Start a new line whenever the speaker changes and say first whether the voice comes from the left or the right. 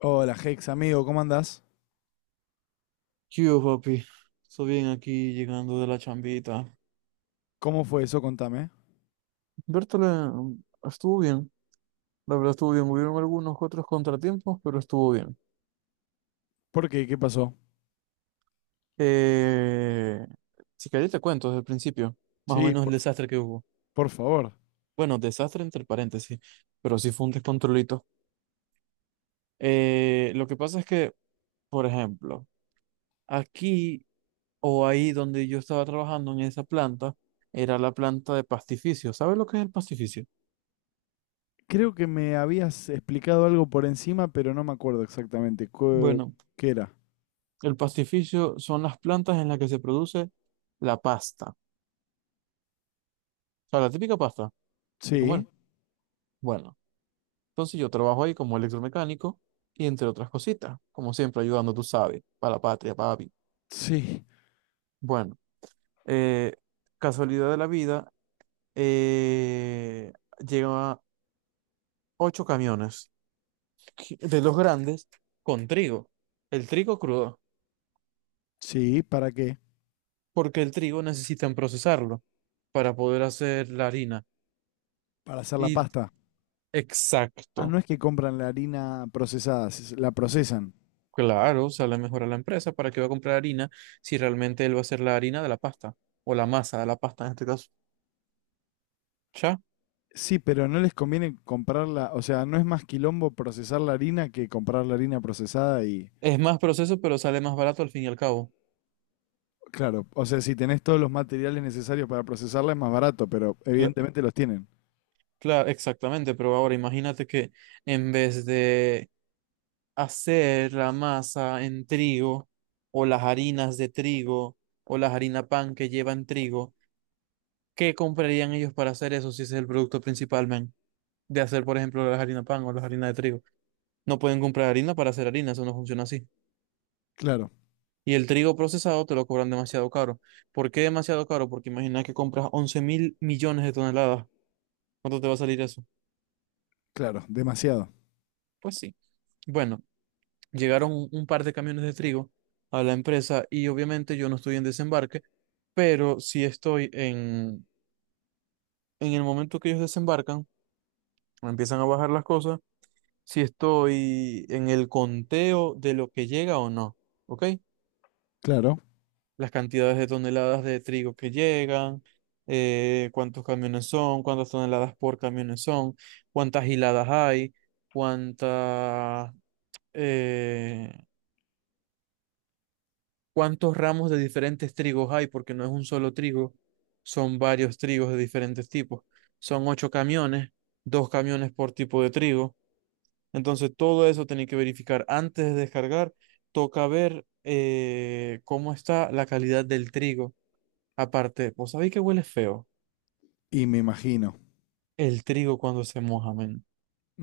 left: Hola, Hex, amigo, ¿cómo andás?
right: ¿Qué hubo, papi? Estoy bien aquí llegando de la chambita.
left: ¿Cómo fue eso? Contame.
right: Bertole estuvo bien, la verdad estuvo bien. Hubieron algunos otros contratiempos, pero estuvo bien.
left: ¿Por qué? ¿Qué pasó?
right: Eh, si querés te cuento desde el principio, más o
left: Sí,
right: menos el desastre que hubo.
left: por favor.
right: Bueno, desastre entre paréntesis, pero sí fue un descontrolito. Lo que pasa es que, por ejemplo, aquí o ahí donde yo estaba trabajando en esa planta, era la planta de pastificio. ¿Sabes lo que es el pastificio?
left: Creo que me habías explicado algo por encima, pero no me acuerdo exactamente. ¿Cu-?
right: Bueno.
left: ¿Qué era?
right: El pastificio son las plantas en las que se produce la pasta. O sea, la típica pasta de
left: Sí,
right: comer. Bueno, entonces yo trabajo ahí como electromecánico y entre otras cositas, como siempre ayudando, tú sabes, para la patria, papi.
left: sí,
right: Bueno, eh, casualidad de la vida, eh, lleva ocho camiones de los grandes con trigo. El trigo crudo,
left: sí, ¿para qué?
right: porque el trigo necesitan procesarlo para poder hacer la harina.
left: Para hacer la
right: Y
left: pasta. Ah,
right: exacto.
left: no es que compran la harina procesada, si se- la procesan.
right: Claro, o sea, le mejora la empresa. ¿Para qué va a comprar harina si realmente él va a hacer la harina de la pasta o la masa de la pasta en este caso? Ya.
left: Sí, pero no les conviene comprarla, o sea, no es más quilombo procesar la harina que comprar la harina procesada y...
right: Es más proceso, pero sale más barato al fin y al cabo.
left: Claro, o sea, si tenés todos los materiales necesarios para procesarla es más barato, pero evidentemente los tienen.
right: Claro, exactamente. Pero ahora imagínate que en vez de hacer la masa en trigo o las harinas de trigo o las harina pan que llevan trigo, ¿qué comprarían ellos para hacer eso si ese es el producto principal, men? De hacer, por ejemplo, las harina pan o las harinas de trigo. No pueden comprar harina para hacer harina, eso no funciona así.
left: Claro,
right: Y el trigo procesado te lo cobran demasiado caro. ¿Por qué demasiado caro? Porque imagina que compras 11.000 millones de toneladas. ¿Cuánto te va a salir eso?
left: claro, demasiado.
right: Pues sí. Bueno, llegaron un par de camiones de trigo a la empresa y obviamente yo no estoy en desembarque, pero si estoy en el momento que ellos desembarcan, empiezan a bajar las cosas, si estoy en el conteo de lo que llega o no. ¿Ok?
left: Claro.
right: Las cantidades de toneladas de trigo que llegan, cuántos camiones son, cuántas toneladas por camiones son, cuántas hiladas hay, cuánta, eh, cuántos ramos de diferentes trigos hay, porque no es un solo trigo, son varios trigos de diferentes tipos. Son ocho camiones, dos camiones por tipo de trigo. Entonces todo eso tenéis que verificar antes de descargar. Toca ver cómo está la calidad del trigo. Aparte, ¿vos sabéis que huele feo?
left: Y me imagino.
right: El trigo cuando se moja, men.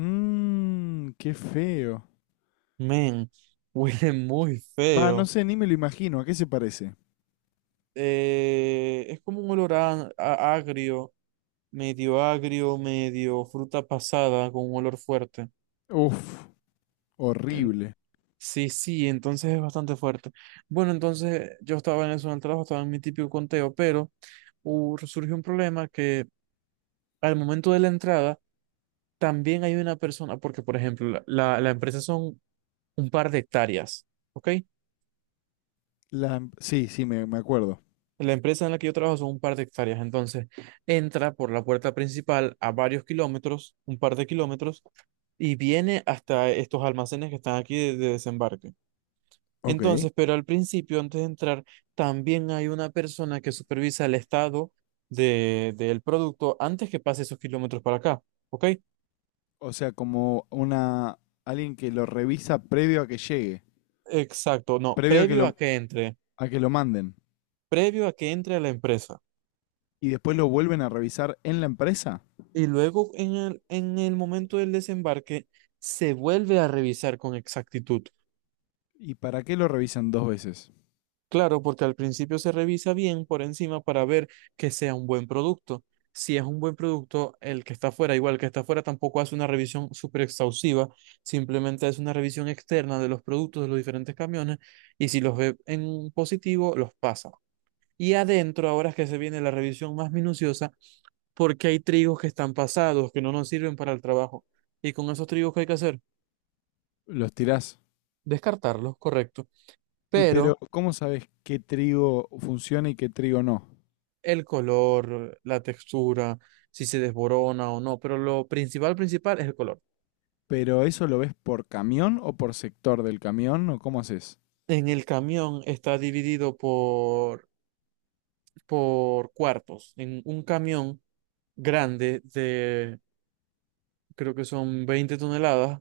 left: Mmm, qué feo.
right: Men, huele muy
left: Ah, no
right: feo.
left: sé, ni me lo imagino. ¿A qué se parece?
right: Es como un olor agrio, medio fruta pasada, con un olor fuerte.
left: Uf,
right: En-
left: horrible.
right: sí, sí, entonces es bastante fuerte. Bueno, entonces yo estaba en eso en el trabajo, estaba en mi típico conteo, pero surgió un problema que al momento de la entrada también hay una persona, porque por ejemplo, la empresa son un par de hectáreas, ¿ok?
left: Sí, sí, me acuerdo.
right: La empresa en la que yo trabajo son un par de hectáreas, entonces entra por la puerta principal a varios kilómetros, un par de kilómetros, y viene hasta estos almacenes que están aquí de desembarque.
left: Ok.
right: Entonces, pero al principio, antes de entrar, también hay una persona que supervisa el estado del producto antes que pase esos kilómetros para acá, ¿ok?
left: O sea, como una alguien que lo revisa previo a que llegue,
right: Exacto, no,
left: previo a que lo manden
right: previo a que entre a la empresa.
left: y después lo vuelven a revisar en la empresa.
right: Y luego en el momento del desembarque, se vuelve a revisar con exactitud.
left: ¿Y para qué lo revisan dos veces?
right: Claro, porque al principio se revisa bien por encima para ver que sea un buen producto. Si es un buen producto, el que está afuera, igual el que está afuera, tampoco hace una revisión súper exhaustiva, simplemente hace una revisión externa de los productos de los diferentes camiones y si los ve en positivo, los pasa. Y adentro, ahora es que se viene la revisión más minuciosa, porque hay trigos que están pasados, que no nos sirven para el trabajo. Y con esos trigos, ¿que hay que hacer?
left: Los tirás.
right: Descartarlos, correcto.
left: Y pero,
right: Pero...
left: ¿cómo sabes qué trigo funciona y qué trigo no?
right: el color, la textura, si se desborona o no, pero lo principal, principal es el color.
left: ¿Pero eso lo ves por camión o por sector del camión o cómo haces?
right: En el camión está dividido por cuartos. En un camión grande de, creo que son 20 toneladas,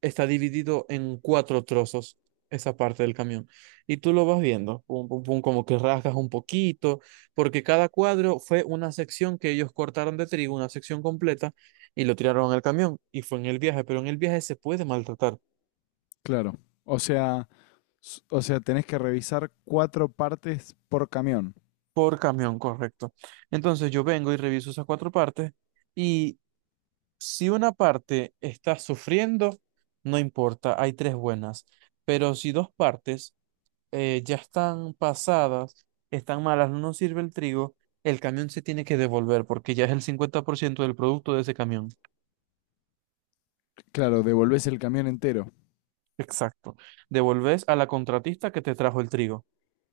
right: está dividido en cuatro trozos esa parte del camión. Y tú lo vas viendo, pum, pum, pum, como que rasgas un poquito, porque cada cuadro fue una sección que ellos cortaron de trigo, una sección completa, y lo tiraron al camión. Y fue en el viaje, pero en el viaje se puede maltratar
left: Claro. O sea, s- o sea, tenés que revisar cuatro partes por camión.
right: por camión, correcto. Entonces yo vengo y reviso esas cuatro partes, y si una parte está sufriendo, no importa, hay tres buenas. Pero si dos partes ya están pasadas, están malas, no nos sirve el trigo, el camión se tiene que devolver porque ya es el 50% del producto de ese camión.
left: Claro, devolvés el camión entero.
right: Exacto. Devolves a la contratista que te trajo el trigo.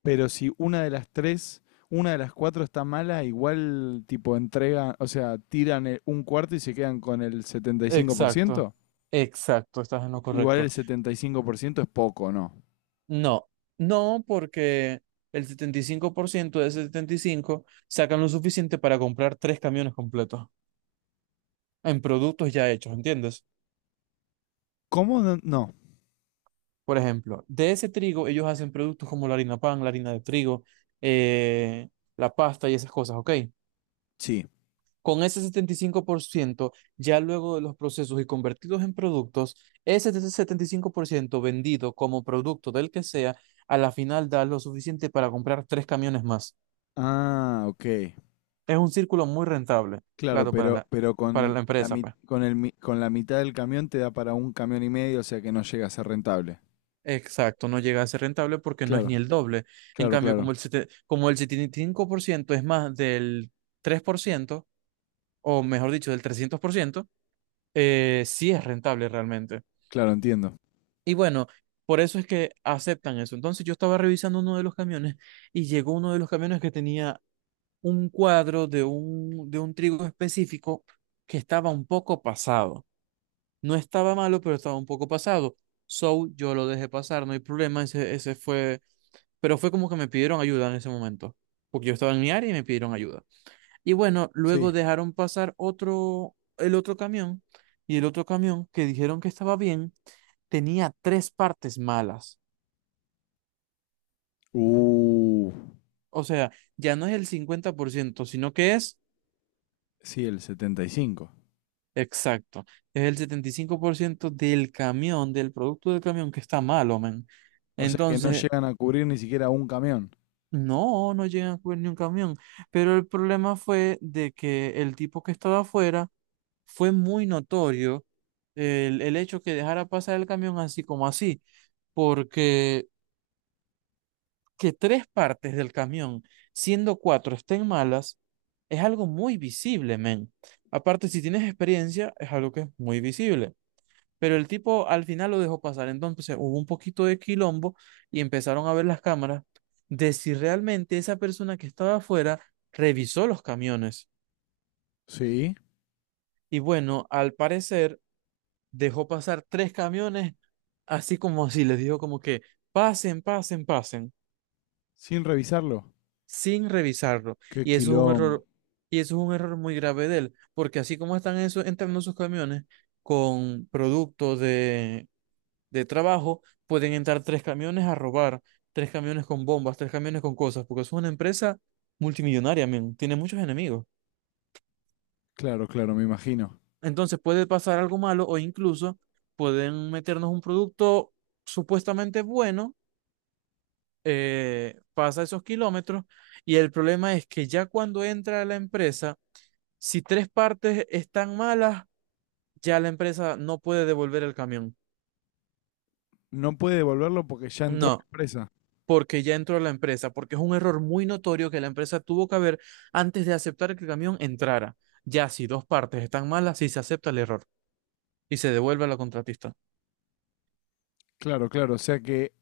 left: Pero si una de las tres, una de las cuatro está mala, igual tipo entrega, o sea, tiran el- un cuarto y se quedan con el
right: Exacto.
left: 75%.
right: Exacto, estás en lo
left: Igual
right: correcto.
left: el 75% es poco, ¿no?
right: No, no porque el 75% de ese 75 sacan lo suficiente para comprar tres camiones completos en productos ya hechos, ¿entiendes?
left: ¿Cómo? No. No.
right: Por ejemplo, de ese trigo ellos hacen productos como la harina pan, la harina de trigo, eh, la pasta y esas cosas, ¿ok?
left: Sí.
right: Con ese 75% ya luego de los procesos y convertidos en productos, ese 75% vendido como producto del que sea, a la final da lo suficiente para comprar tres camiones más.
left: Ah, ok.
right: Es un círculo muy rentable,
left: Claro,
right: claro, para
left: pero, pero
right: para
left: con
right: la empresa, pues.
left: con con la mitad del camión te da para un camión y medio, o sea que no llega a ser rentable.
right: Exacto, no llega a ser rentable porque no es
left: Claro,
right: ni el doble. En
left: claro,
right: cambio,
left: claro,
right: como como el 75% es más del 3% o mejor dicho, del 300%, sí es rentable realmente.
left: claro, entiendo.
right: Y bueno, por eso es que aceptan eso. Entonces yo estaba revisando uno de los camiones y llegó uno de los camiones que tenía un cuadro de un trigo específico que estaba un poco pasado. No estaba malo, pero estaba un poco pasado. So, yo lo dejé pasar, no hay problema, ese fue... Pero fue como que me pidieron ayuda en ese momento, porque yo estaba en mi área y me pidieron ayuda. Y bueno, luego
left: Sí.
right: dejaron pasar otro, el otro camión, y el otro camión que dijeron que estaba bien, tenía tres partes malas.
left: Uh,
right: O sea, ya no es el 50% sino que es
left: sí, el 75.
right: exacto. Es el 75% del camión, del producto del camión que está malo, men.
left: O sea que no
right: Entonces,
left: llegan a cubrir ni siquiera un camión.
right: no, no llegan a coger ni un camión. Pero el problema fue de que el tipo que estaba afuera fue muy notorio el hecho que dejara pasar el camión así como así, porque que tres partes del camión, siendo cuatro, estén malas, es algo muy visible, men. Aparte, si tienes experiencia, es algo que es muy visible. Pero el tipo al final lo dejó pasar. Entonces hubo un poquito de quilombo y empezaron a ver las cámaras de si realmente esa persona que estaba afuera revisó los camiones.
left: Sí.
right: Y bueno, al parecer dejó pasar tres camiones, así como si les dijo como que pasen, pasen, pasen,
left: Sin revisarlo.
right: sin revisarlo.
left: Qué
right: Y eso es un
left: quilombo.
right: error, y eso es un error muy grave de él, porque así como están eso, entrando sus camiones con productos de trabajo, pueden entrar tres camiones a robar, tres camiones con bombas, tres camiones con cosas, porque es una empresa multimillonaria, men, tiene muchos enemigos.
left: Claro, claro, me imagino.
right: Entonces puede pasar algo malo o incluso pueden meternos un producto supuestamente bueno, pasa esos kilómetros y el problema es que ya cuando entra a la empresa, si tres partes están malas, ya la empresa no puede devolver el camión.
left: No puede devolverlo porque ya entró la
right: No,
left: empresa.
right: porque ya entró a la empresa, porque es un error muy notorio que la empresa tuvo que haber antes de aceptar que el camión entrara. Ya si dos partes están malas, sí se acepta el error y se devuelve a la contratista.
left: Claro, claro, o sea que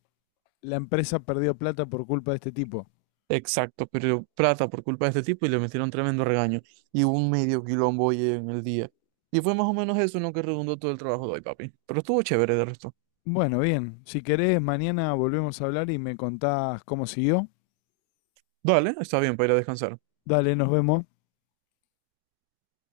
left: la empresa perdió plata por culpa de este tipo.
right: Exacto, pero plata por culpa de este tipo y le metieron tremendo regaño y hubo un medio quilombo hoy en el día. Y fue más o menos eso en lo que redundó todo el trabajo de hoy, papi. Pero estuvo chévere de resto.
left: Bueno, bien. Si querés, mañana volvemos a hablar y me contás cómo siguió.
right: Dale, está bien para ir a descansar.
left: Dale, nos vemos.